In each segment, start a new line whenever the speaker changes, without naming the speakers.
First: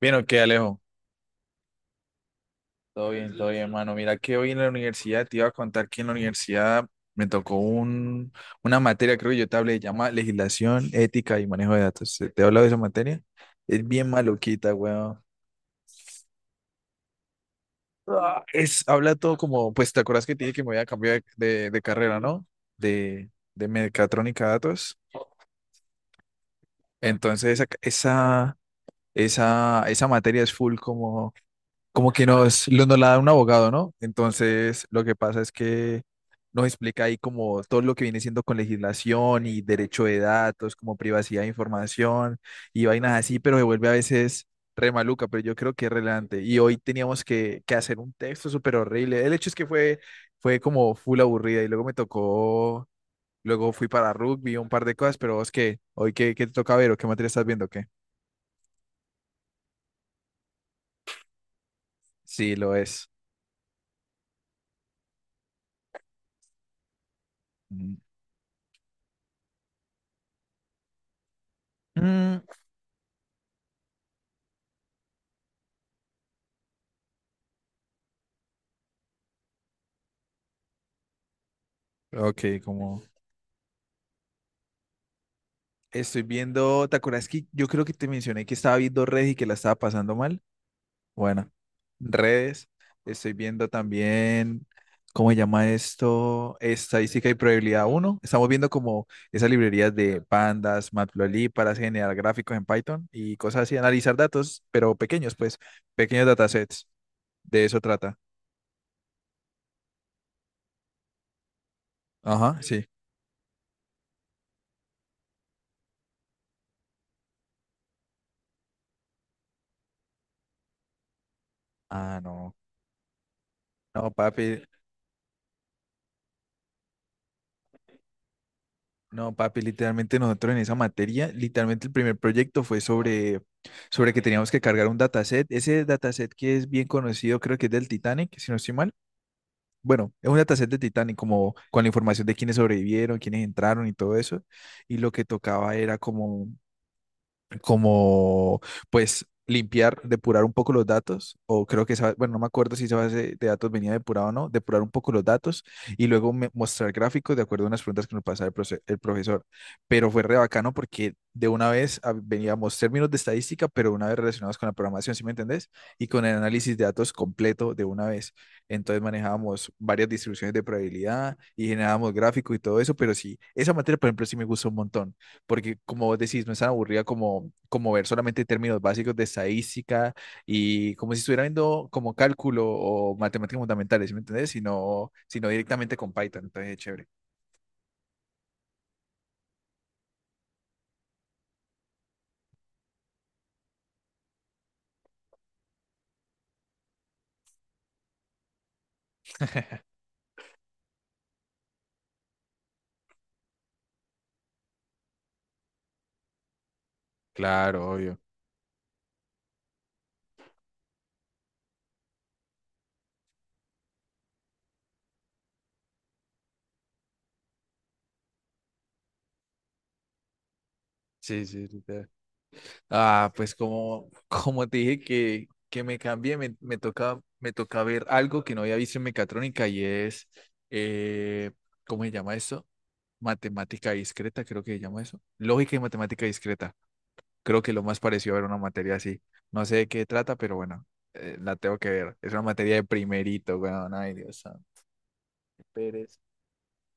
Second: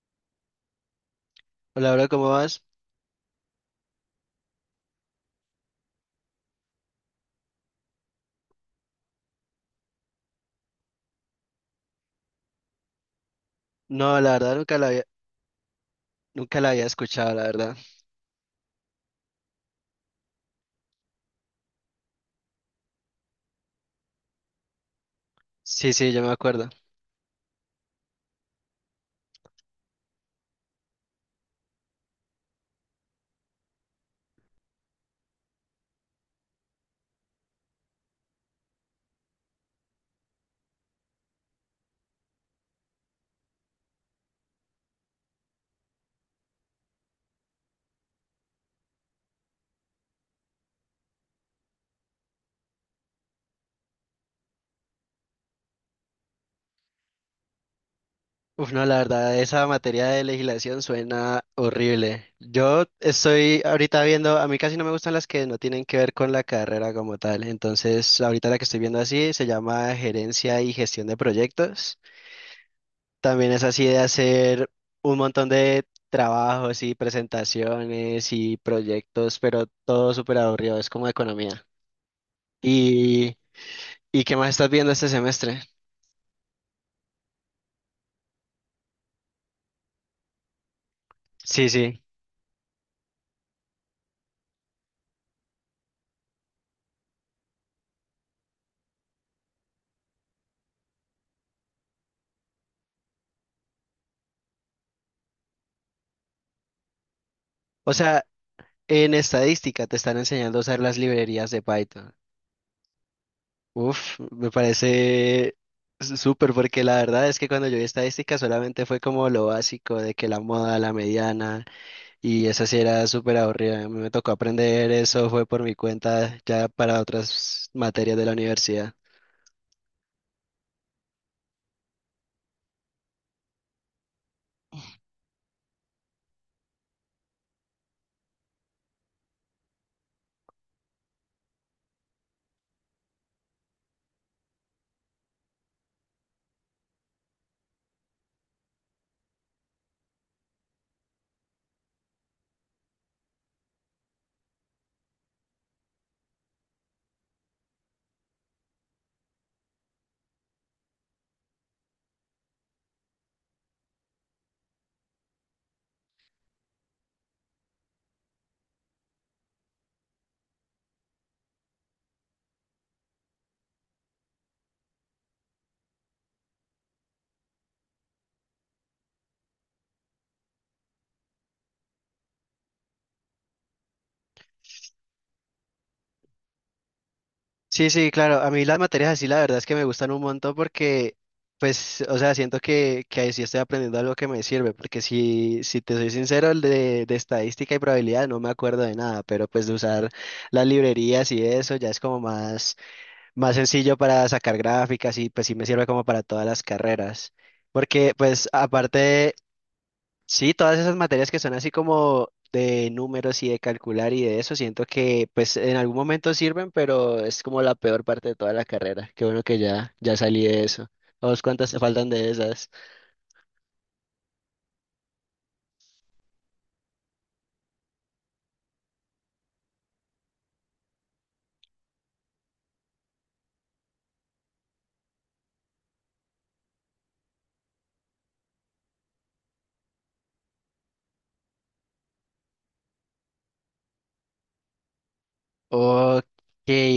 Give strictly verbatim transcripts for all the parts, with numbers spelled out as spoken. Bien, ok, Alejo.
Hola, bro, ¿cómo vas?
Todo bien, todo bien, hermano. Mira que hoy en la universidad te iba a contar que en la universidad me tocó un, una materia, creo que yo te hablé, llama Legislación, Ética y Manejo de Datos. ¿Te he hablado de esa materia? Es bien
No, la verdad
maluquita,
nunca la había,
weón.
nunca la había escuchado, la verdad.
Ah, Es, habla todo como, pues, ¿te acuerdas que te dije que me voy a cambiar de, de carrera, ¿no? De, de mecatrónica a datos.
Sí, sí, yo me acuerdo.
Entonces, esa, esa, esa, esa materia es full como como que nos, lo- nos la da un abogado, ¿no? Entonces, lo que pasa es que nos explica ahí como todo lo que viene siendo con legislación y derecho de datos, como privacidad de información y vainas así, pero se vuelve a veces re maluca, pero yo creo que es relevante. Y hoy teníamos que, que hacer un texto súper horrible. El hecho es que fue, fue como full aburrida y luego me tocó, luego fui para rugby, un par de cosas, pero es que hoy qué, qué te toca ver o qué materia estás viendo, o ¿qué?
Uf, no, la verdad, esa materia de legislación suena horrible.
Sí, lo
Yo
es.
estoy ahorita viendo, a mí casi no me gustan las que no tienen que ver con la carrera como tal.
Mm,
Entonces, ahorita la que estoy viendo así se llama Gerencia y Gestión de Proyectos.
mm,
También es así de hacer un montón de trabajos y presentaciones y proyectos, pero todo súper aburrido, es como economía.
ok, como...
Y ¿Y qué más estás viendo este semestre?
Estoy viendo, ¿te acuerdas que yo creo que te mencioné que estaba viendo redes y que la estaba pasando mal? Bueno,
Sí, sí.
redes. Estoy viendo también, ¿cómo se llama esto? Estadística y probabilidad uno. Estamos viendo como esas librerías de pandas, matplotlib para generar gráficos en Python y cosas así, analizar datos, pero pequeños, pues, pequeños datasets. De eso
O
trata.
sea, en estadística te están enseñando a usar las librerías de Python.
Ajá, sí.
Uf, me parece s- súper, porque la verdad es que cuando yo vi estadística solamente fue como lo básico de que la moda, la mediana,
Ah,
y
no.
esa sí era súper aburrida. A mí
No,
me tocó
papi,
aprender eso, fue por mi cuenta ya para otras materias de la universidad.
No, papi, literalmente nosotros en esa materia, literalmente el primer proyecto fue sobre, sobre que teníamos que cargar un dataset. Ese dataset que es bien conocido, creo que es del Titanic, si no estoy mal. Bueno, es un dataset del Titanic, como con la información de quiénes sobrevivieron, quiénes entraron y todo eso. Y lo que tocaba era como como pues limpiar, depurar un poco los datos, o creo que esa, bueno, no me acuerdo si esa base de datos venía depurada o no, depurar un poco los datos y luego me- mostrar gráficos de acuerdo a unas preguntas que nos pasaba el, profe- el profesor. Pero fue re bacano porque de una vez ah, veníamos términos de estadística, pero una vez relacionados con la programación, ¿sí me entendés? Y con el análisis de datos completo de una vez. Entonces manejábamos varias distribuciones de probabilidad y generábamos gráficos y todo eso, pero sí, esa materia, por ejemplo, sí me gustó un montón porque como vos decís, no es tan aburrida como, como ver solamente términos básicos de estadística y como si estuviera viendo como cálculo o matemáticas fundamentales, ¿sí me entendés? Sino, sino directamente con Python, entonces es chévere.
Sí, sí, claro. A mí las materias así, la verdad es que me gustan un montón porque, pues, o sea, siento que, que ahí sí estoy aprendiendo algo que me sirve. Porque si, si te soy sincero, el de, de estadística y probabilidad no me acuerdo de nada, pero pues de usar las librerías y eso ya es como más, más sencillo para sacar gráficas, y pues sí me sirve como para todas las carreras.
Claro,
Porque,
obvio.
pues, aparte, sí, todas esas materias que son así como de números y de calcular y de eso, siento que pues en algún momento sirven, pero es como la peor parte de toda la carrera. Qué bueno que ya, ya salí de eso. ¿A vos
Sí, sí,
cuántas te
literal.
faltan de esas?
Ah, pues como, como te dije que, que me cambié, me, me toca, me toca ver algo que no había visto en mecatrónica y es, eh, ¿cómo se llama eso? Matemática discreta, creo que se llama eso. Lógica y matemática discreta. Creo que lo más parecido a ver una materia así. No sé de qué trata, pero bueno, eh, la tengo que ver. Es una materia de primerito, weón. Ay, Dios santo. Qué pereza.
Ok,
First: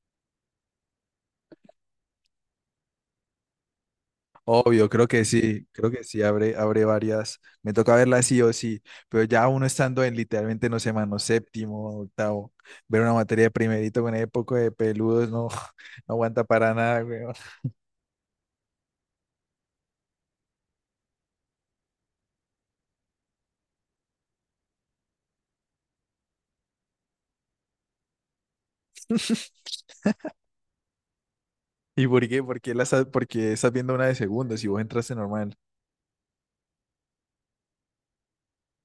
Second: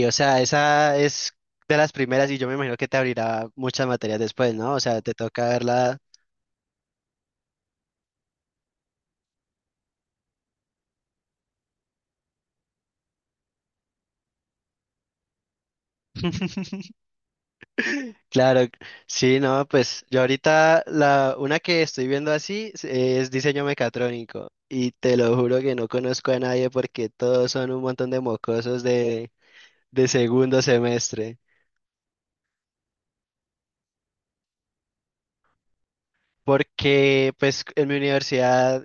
o sea, esa es de las primeras, y yo me imagino que te abrirá muchas materias después, ¿no? O
Obvio,
sea,
creo
te
que
toca
sí, creo
verla.
que sí, abre, abre varias. Me toca verla sí o sí, pero ya uno estando en literalmente, no sé, mano, séptimo, octavo, ver una materia de primerito con ese poco de peludos, no, no aguanta para nada, weón.
Claro, sí, no, pues yo ahorita la una que estoy viendo así es es diseño mecatrónico, y te lo juro que no conozco a nadie porque todos son un montón de mocosos de, de segundo semestre.
¿Y por qué? ¿Por qué la estás, porque estás viendo una de segundo si vos entraste normal?
Porque pues en mi universidad,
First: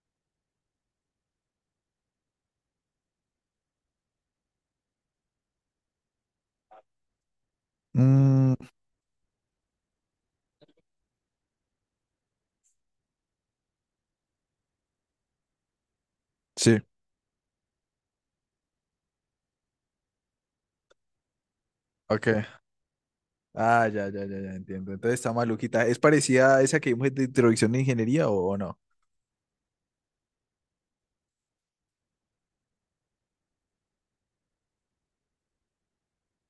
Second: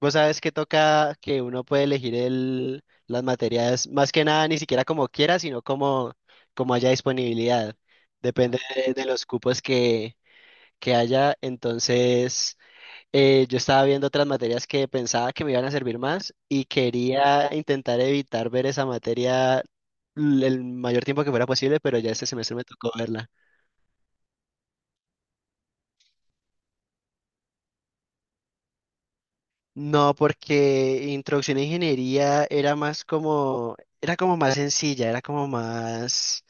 vos sabes que toca que uno puede elegir el, las materias más que nada ni siquiera como quiera, sino como, como haya disponibilidad.
Mm,
Depende de, de los cupos que, que haya, entonces... eh, yo estaba viendo otras materias que pensaba que me iban a servir más y
sí,
quería intentar evitar ver esa materia l- el mayor tiempo que fuera posible, pero ya este
ok.
semestre me tocó verla.
Ah, ya, ya, ya, ya, entiendo. Entonces está maluquita. ¿Es parecida a esa que vimos de introducción de ingeniería o, o no?
No, porque introducción a ingeniería era más como, era como más sencilla, era como más...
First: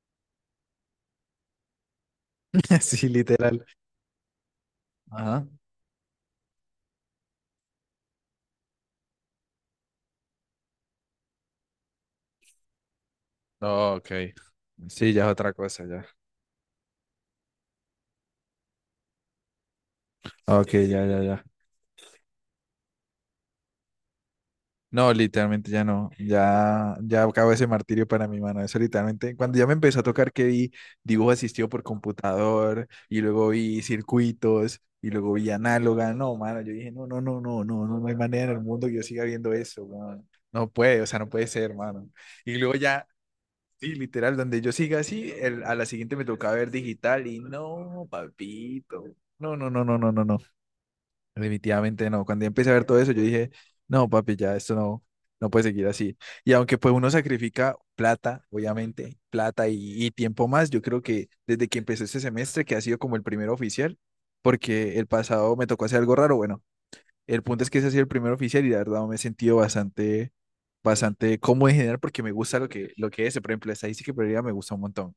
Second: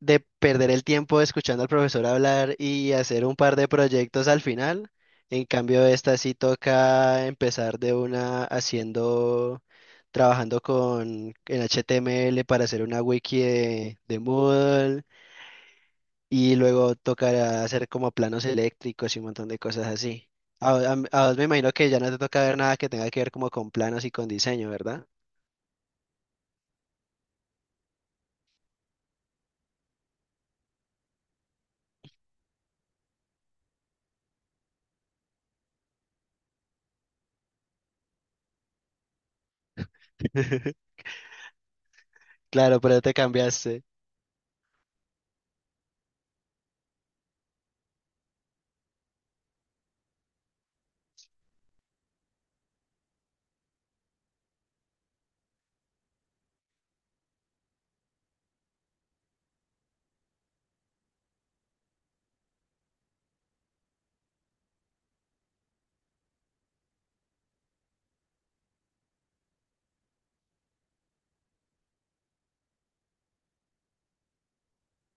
de perder el tiempo escuchando al profesor hablar y
Sí,
hacer un par
literal.
de proyectos al final. En
Ajá.
cambio, esta sí toca empezar de una haciendo, trabajando con en H T M L para hacer una wiki
Oh,
de, de
ok.
Moodle,
Sí, ya es otra cosa, ya.
y luego tocará hacer como planos eléctricos y un montón de cosas así.
Ok,
A, a-
ya, ya,
a vos
ya.
me imagino que ya no te toca ver nada que tenga que ver como con planos y con diseño, ¿verdad?
No, literalmente ya no. Ya, ya acabó ese martirio para mi mano. Eso literalmente, cuando ya me empezó a tocar que vi dibujo asistido por computador y luego vi circuitos y luego vi análoga. No, mano, yo dije, no, no, no, no, no, no, no hay manera en el mundo que yo siga viendo eso, weón. No puede, o sea, no puede ser, mano. Y luego
Claro, pero
ya
te cambiaste.
sí, literal, donde yo siga así, el- a la siguiente me toca ver digital y no, papito. No, no, no, no, no, no, no. Definitivamente no. Cuando ya empecé a ver todo eso, yo dije, no, papi, ya esto no, no puede seguir así. Y aunque pues uno sacrifica plata, obviamente, plata y, y tiempo más, yo creo que desde que empezó este semestre, que ha sido como el primero oficial, porque el pasado me tocó hacer algo raro, bueno. El punto es que ese ha sido el primer oficial y la verdad me he sentido bastante, bastante cómodo en general porque me gusta lo que, lo que es. Por ejemplo, estadística y probabilidad me gusta un montón.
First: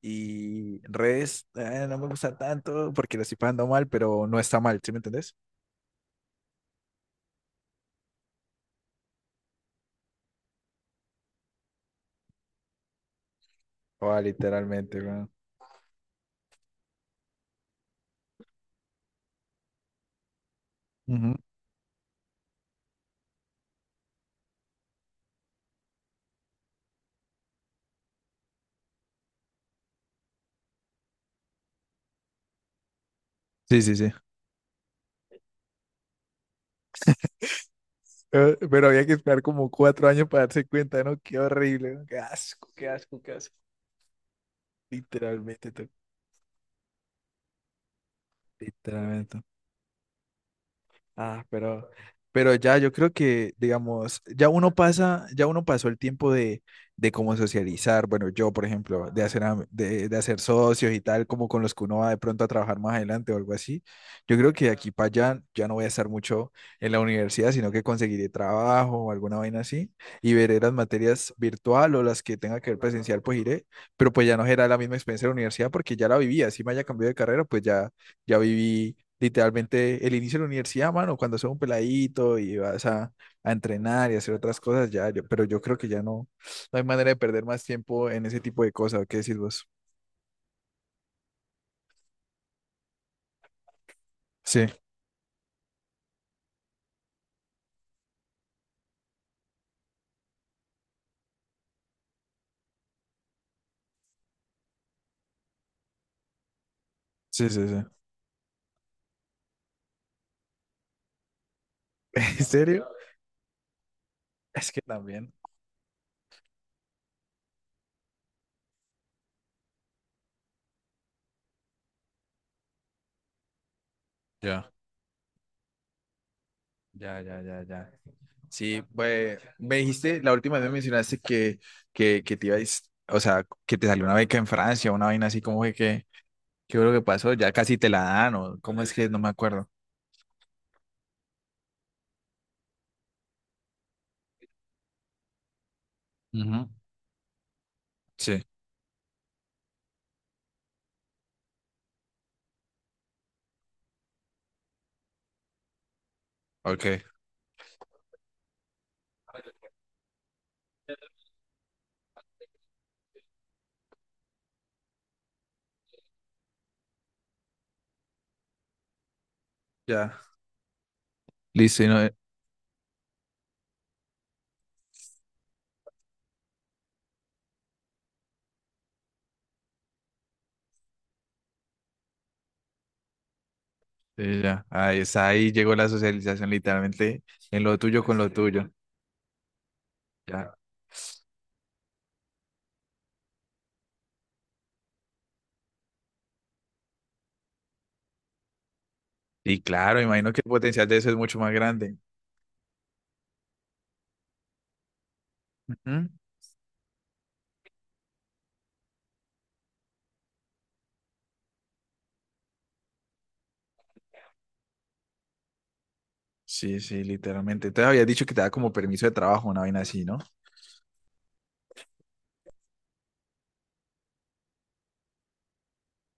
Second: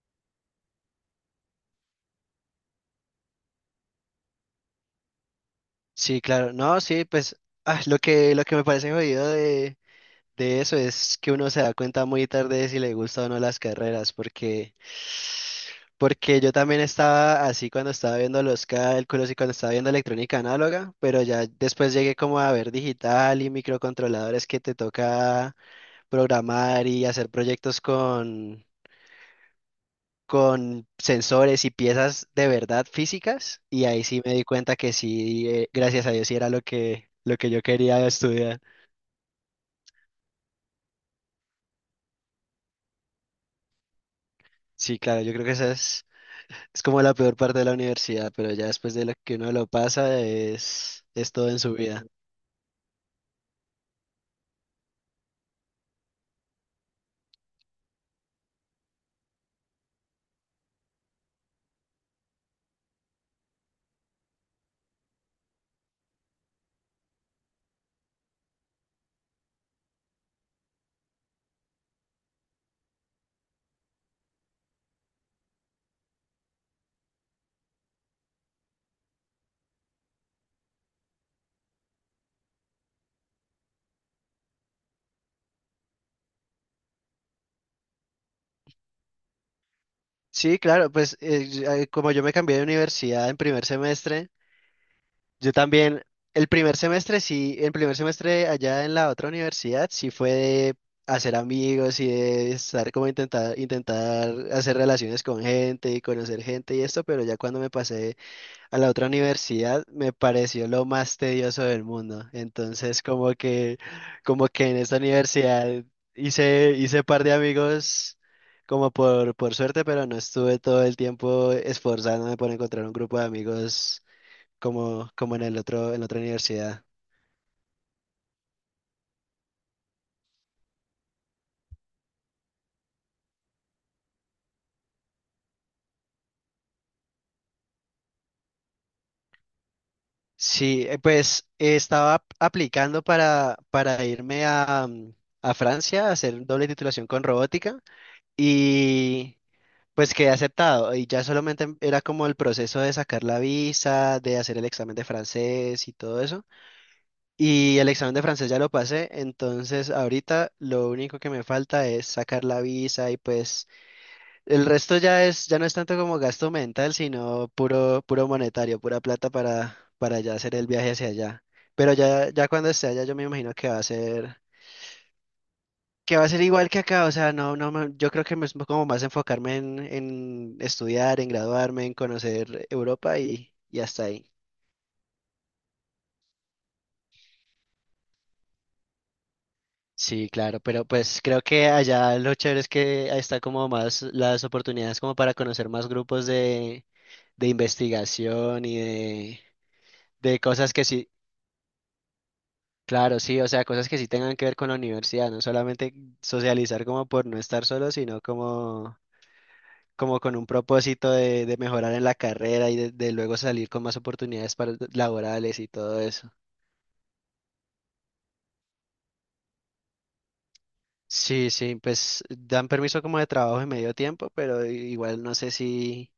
Y redes eh, no me gusta tanto porque lo estoy pagando mal, pero no está mal, ¿sí me entendés?
Sí, claro. No, sí, pues ah, lo que, lo que me parece jodido de, de eso es que uno se da cuenta muy tarde de si le gusta o no las carreras,
Oh,
porque,
literalmente, weón.
porque yo también estaba así cuando estaba viendo los cálculos y cuando estaba viendo electrónica análoga, pero
Ujú.
ya después llegué como a ver digital y microcontroladores que te toca programar y hacer proyectos con, con sensores y piezas de verdad físicas,
Sí,
y
sí,
ahí
sí.
sí me di cuenta que sí, eh, gracias a Dios, sí era lo que, lo que yo quería
Eh,
estudiar.
Pero había que esperar como cuatro años para darse cuenta, ¿no? Qué horrible, ¿no? Qué asco, qué asco, qué asco.
Sí, claro, yo creo que
Literalmente,
esa
tú.
es, es como la peor parte de la universidad, pero ya después de lo que
Literalmente.
uno lo pasa es, es
Ah,
todo en su
pero,
vida.
pero ya yo creo que, digamos, ya uno pasa, ya uno pasó el tiempo de, de cómo socializar. Bueno, yo, por ejemplo, de hacer, am- de, de hacer socios y tal, como con los que uno va de pronto a trabajar más adelante o algo así. Yo creo que de aquí para allá ya no voy a estar mucho en la universidad, sino que conseguiré trabajo o alguna vaina así y veré las materias virtual o las que tenga que ver presencial, pues iré. Pero pues ya no será la misma experiencia de la universidad porque ya la viví. Así me haya cambiado de carrera, pues ya, ya viví literalmente el inicio de la universidad, mano, cuando sos un peladito y vas a, a entrenar y hacer otras cosas, ya, yo- pero yo creo que ya no, no hay manera de perder más tiempo en ese tipo de cosas, ¿qué decís vos?
Sí, claro, pues eh, yo- eh, como yo me cambié de universidad en primer semestre,
Sí,
yo también, el primer semestre sí, el primer semestre allá en la otra universidad sí fue de hacer amigos y de estar como intentar, intentar hacer relaciones con gente y conocer gente y esto, pero ya
sí,
cuando
sí,
me
sí.
pasé a la otra universidad me pareció lo más tedioso del mundo.
¿En serio?
Entonces, como que, como que
Es
en
que
esta
también.
universidad hice, hice par de amigos como por, por suerte, pero no estuve todo el tiempo esforzándome por encontrar un grupo de amigos
Ya,
como, como en el otro, en la otra universidad.
ya, ya, ya, ya. Sí, pues me dijiste, la última vez me mencionaste que, que, que te ibas o sea, que te salió una beca en Francia, una vaina así como que, que, ¿qué fue lo que pasó? Ya casi te la dan, o cómo es que no me acuerdo.
Sí, eh, pues eh, estaba ap- aplicando para, para irme a, mm, a Francia a hacer doble
Ujú.
titulación con robótica.
Sí,
Y, Pues quedé aceptado y ya solamente em- era como el proceso de sacar la visa, de hacer el examen de francés y todo eso.
ok.
Y el examen de francés ya lo pasé, entonces ahorita lo único que me falta es sacar la visa, y pues el resto ya es, ya no es tanto como gasto mental, sino puro, puro monetario, pura plata para, para
Ya.
ya hacer el viaje hacia allá.
Listo, y
Pero
no,
ya, ya cuando esté allá yo me imagino que va a ser que va a ser igual que acá, o sea, no, no, me- yo creo que me es como más enfocarme en, en estudiar, en graduarme, en conocer Europa, y, y hasta ahí.
sí, ya. Ahí, está, ahí llegó la socialización literalmente en lo tuyo con lo tuyo.
Sí,
Ya.
claro, pero pues creo que allá lo chévere es que ahí está como más las oportunidades como para conocer más grupos de, de investigación y de,
Y claro, imagino
de
que el
cosas que
potencial de eso
sí,
es mucho más grande.
claro, sí, o sea, cosas que sí tengan que ver con la universidad, no solamente
Ujú.
socializar como por no estar solo, sino como como con un propósito de, de mejorar en la carrera y de, de luego salir con más oportunidades para, laborales y todo eso.
Sí, sí, literalmente. Entonces habías dicho que te da como permiso de trabajo, una vaina así, ¿no?
Sí, sí, pues dan permiso como de trabajo en medio tiempo, pero igual no sé si,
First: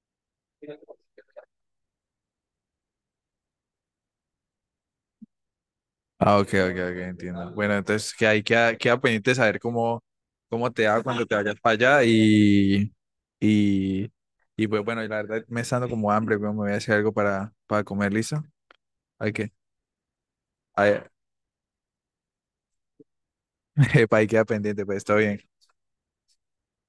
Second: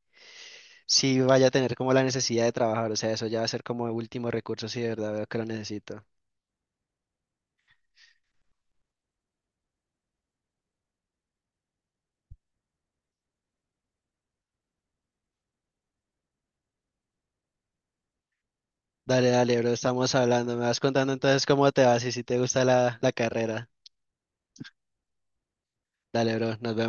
si vaya a tener como la necesidad de trabajar, o sea, eso ya va a ser como último recurso si de verdad veo que lo necesito.
Ah, ok, ok, ok, entiendo. Bueno, entonces que ahí queda, queda pendiente saber cómo, cómo te va cuando te vayas para allá y, y, y pues bueno, la verdad me está dando como hambre, pero me voy a hacer algo para, para comer, ¿listo?
Dale,
Hay que,
dale, bro, estamos hablando, me vas
ahí,
contando entonces cómo te vas y si te gusta la, la carrera.
epa, ahí queda pendiente, pues está bien.
Dale, bro, nos vemos.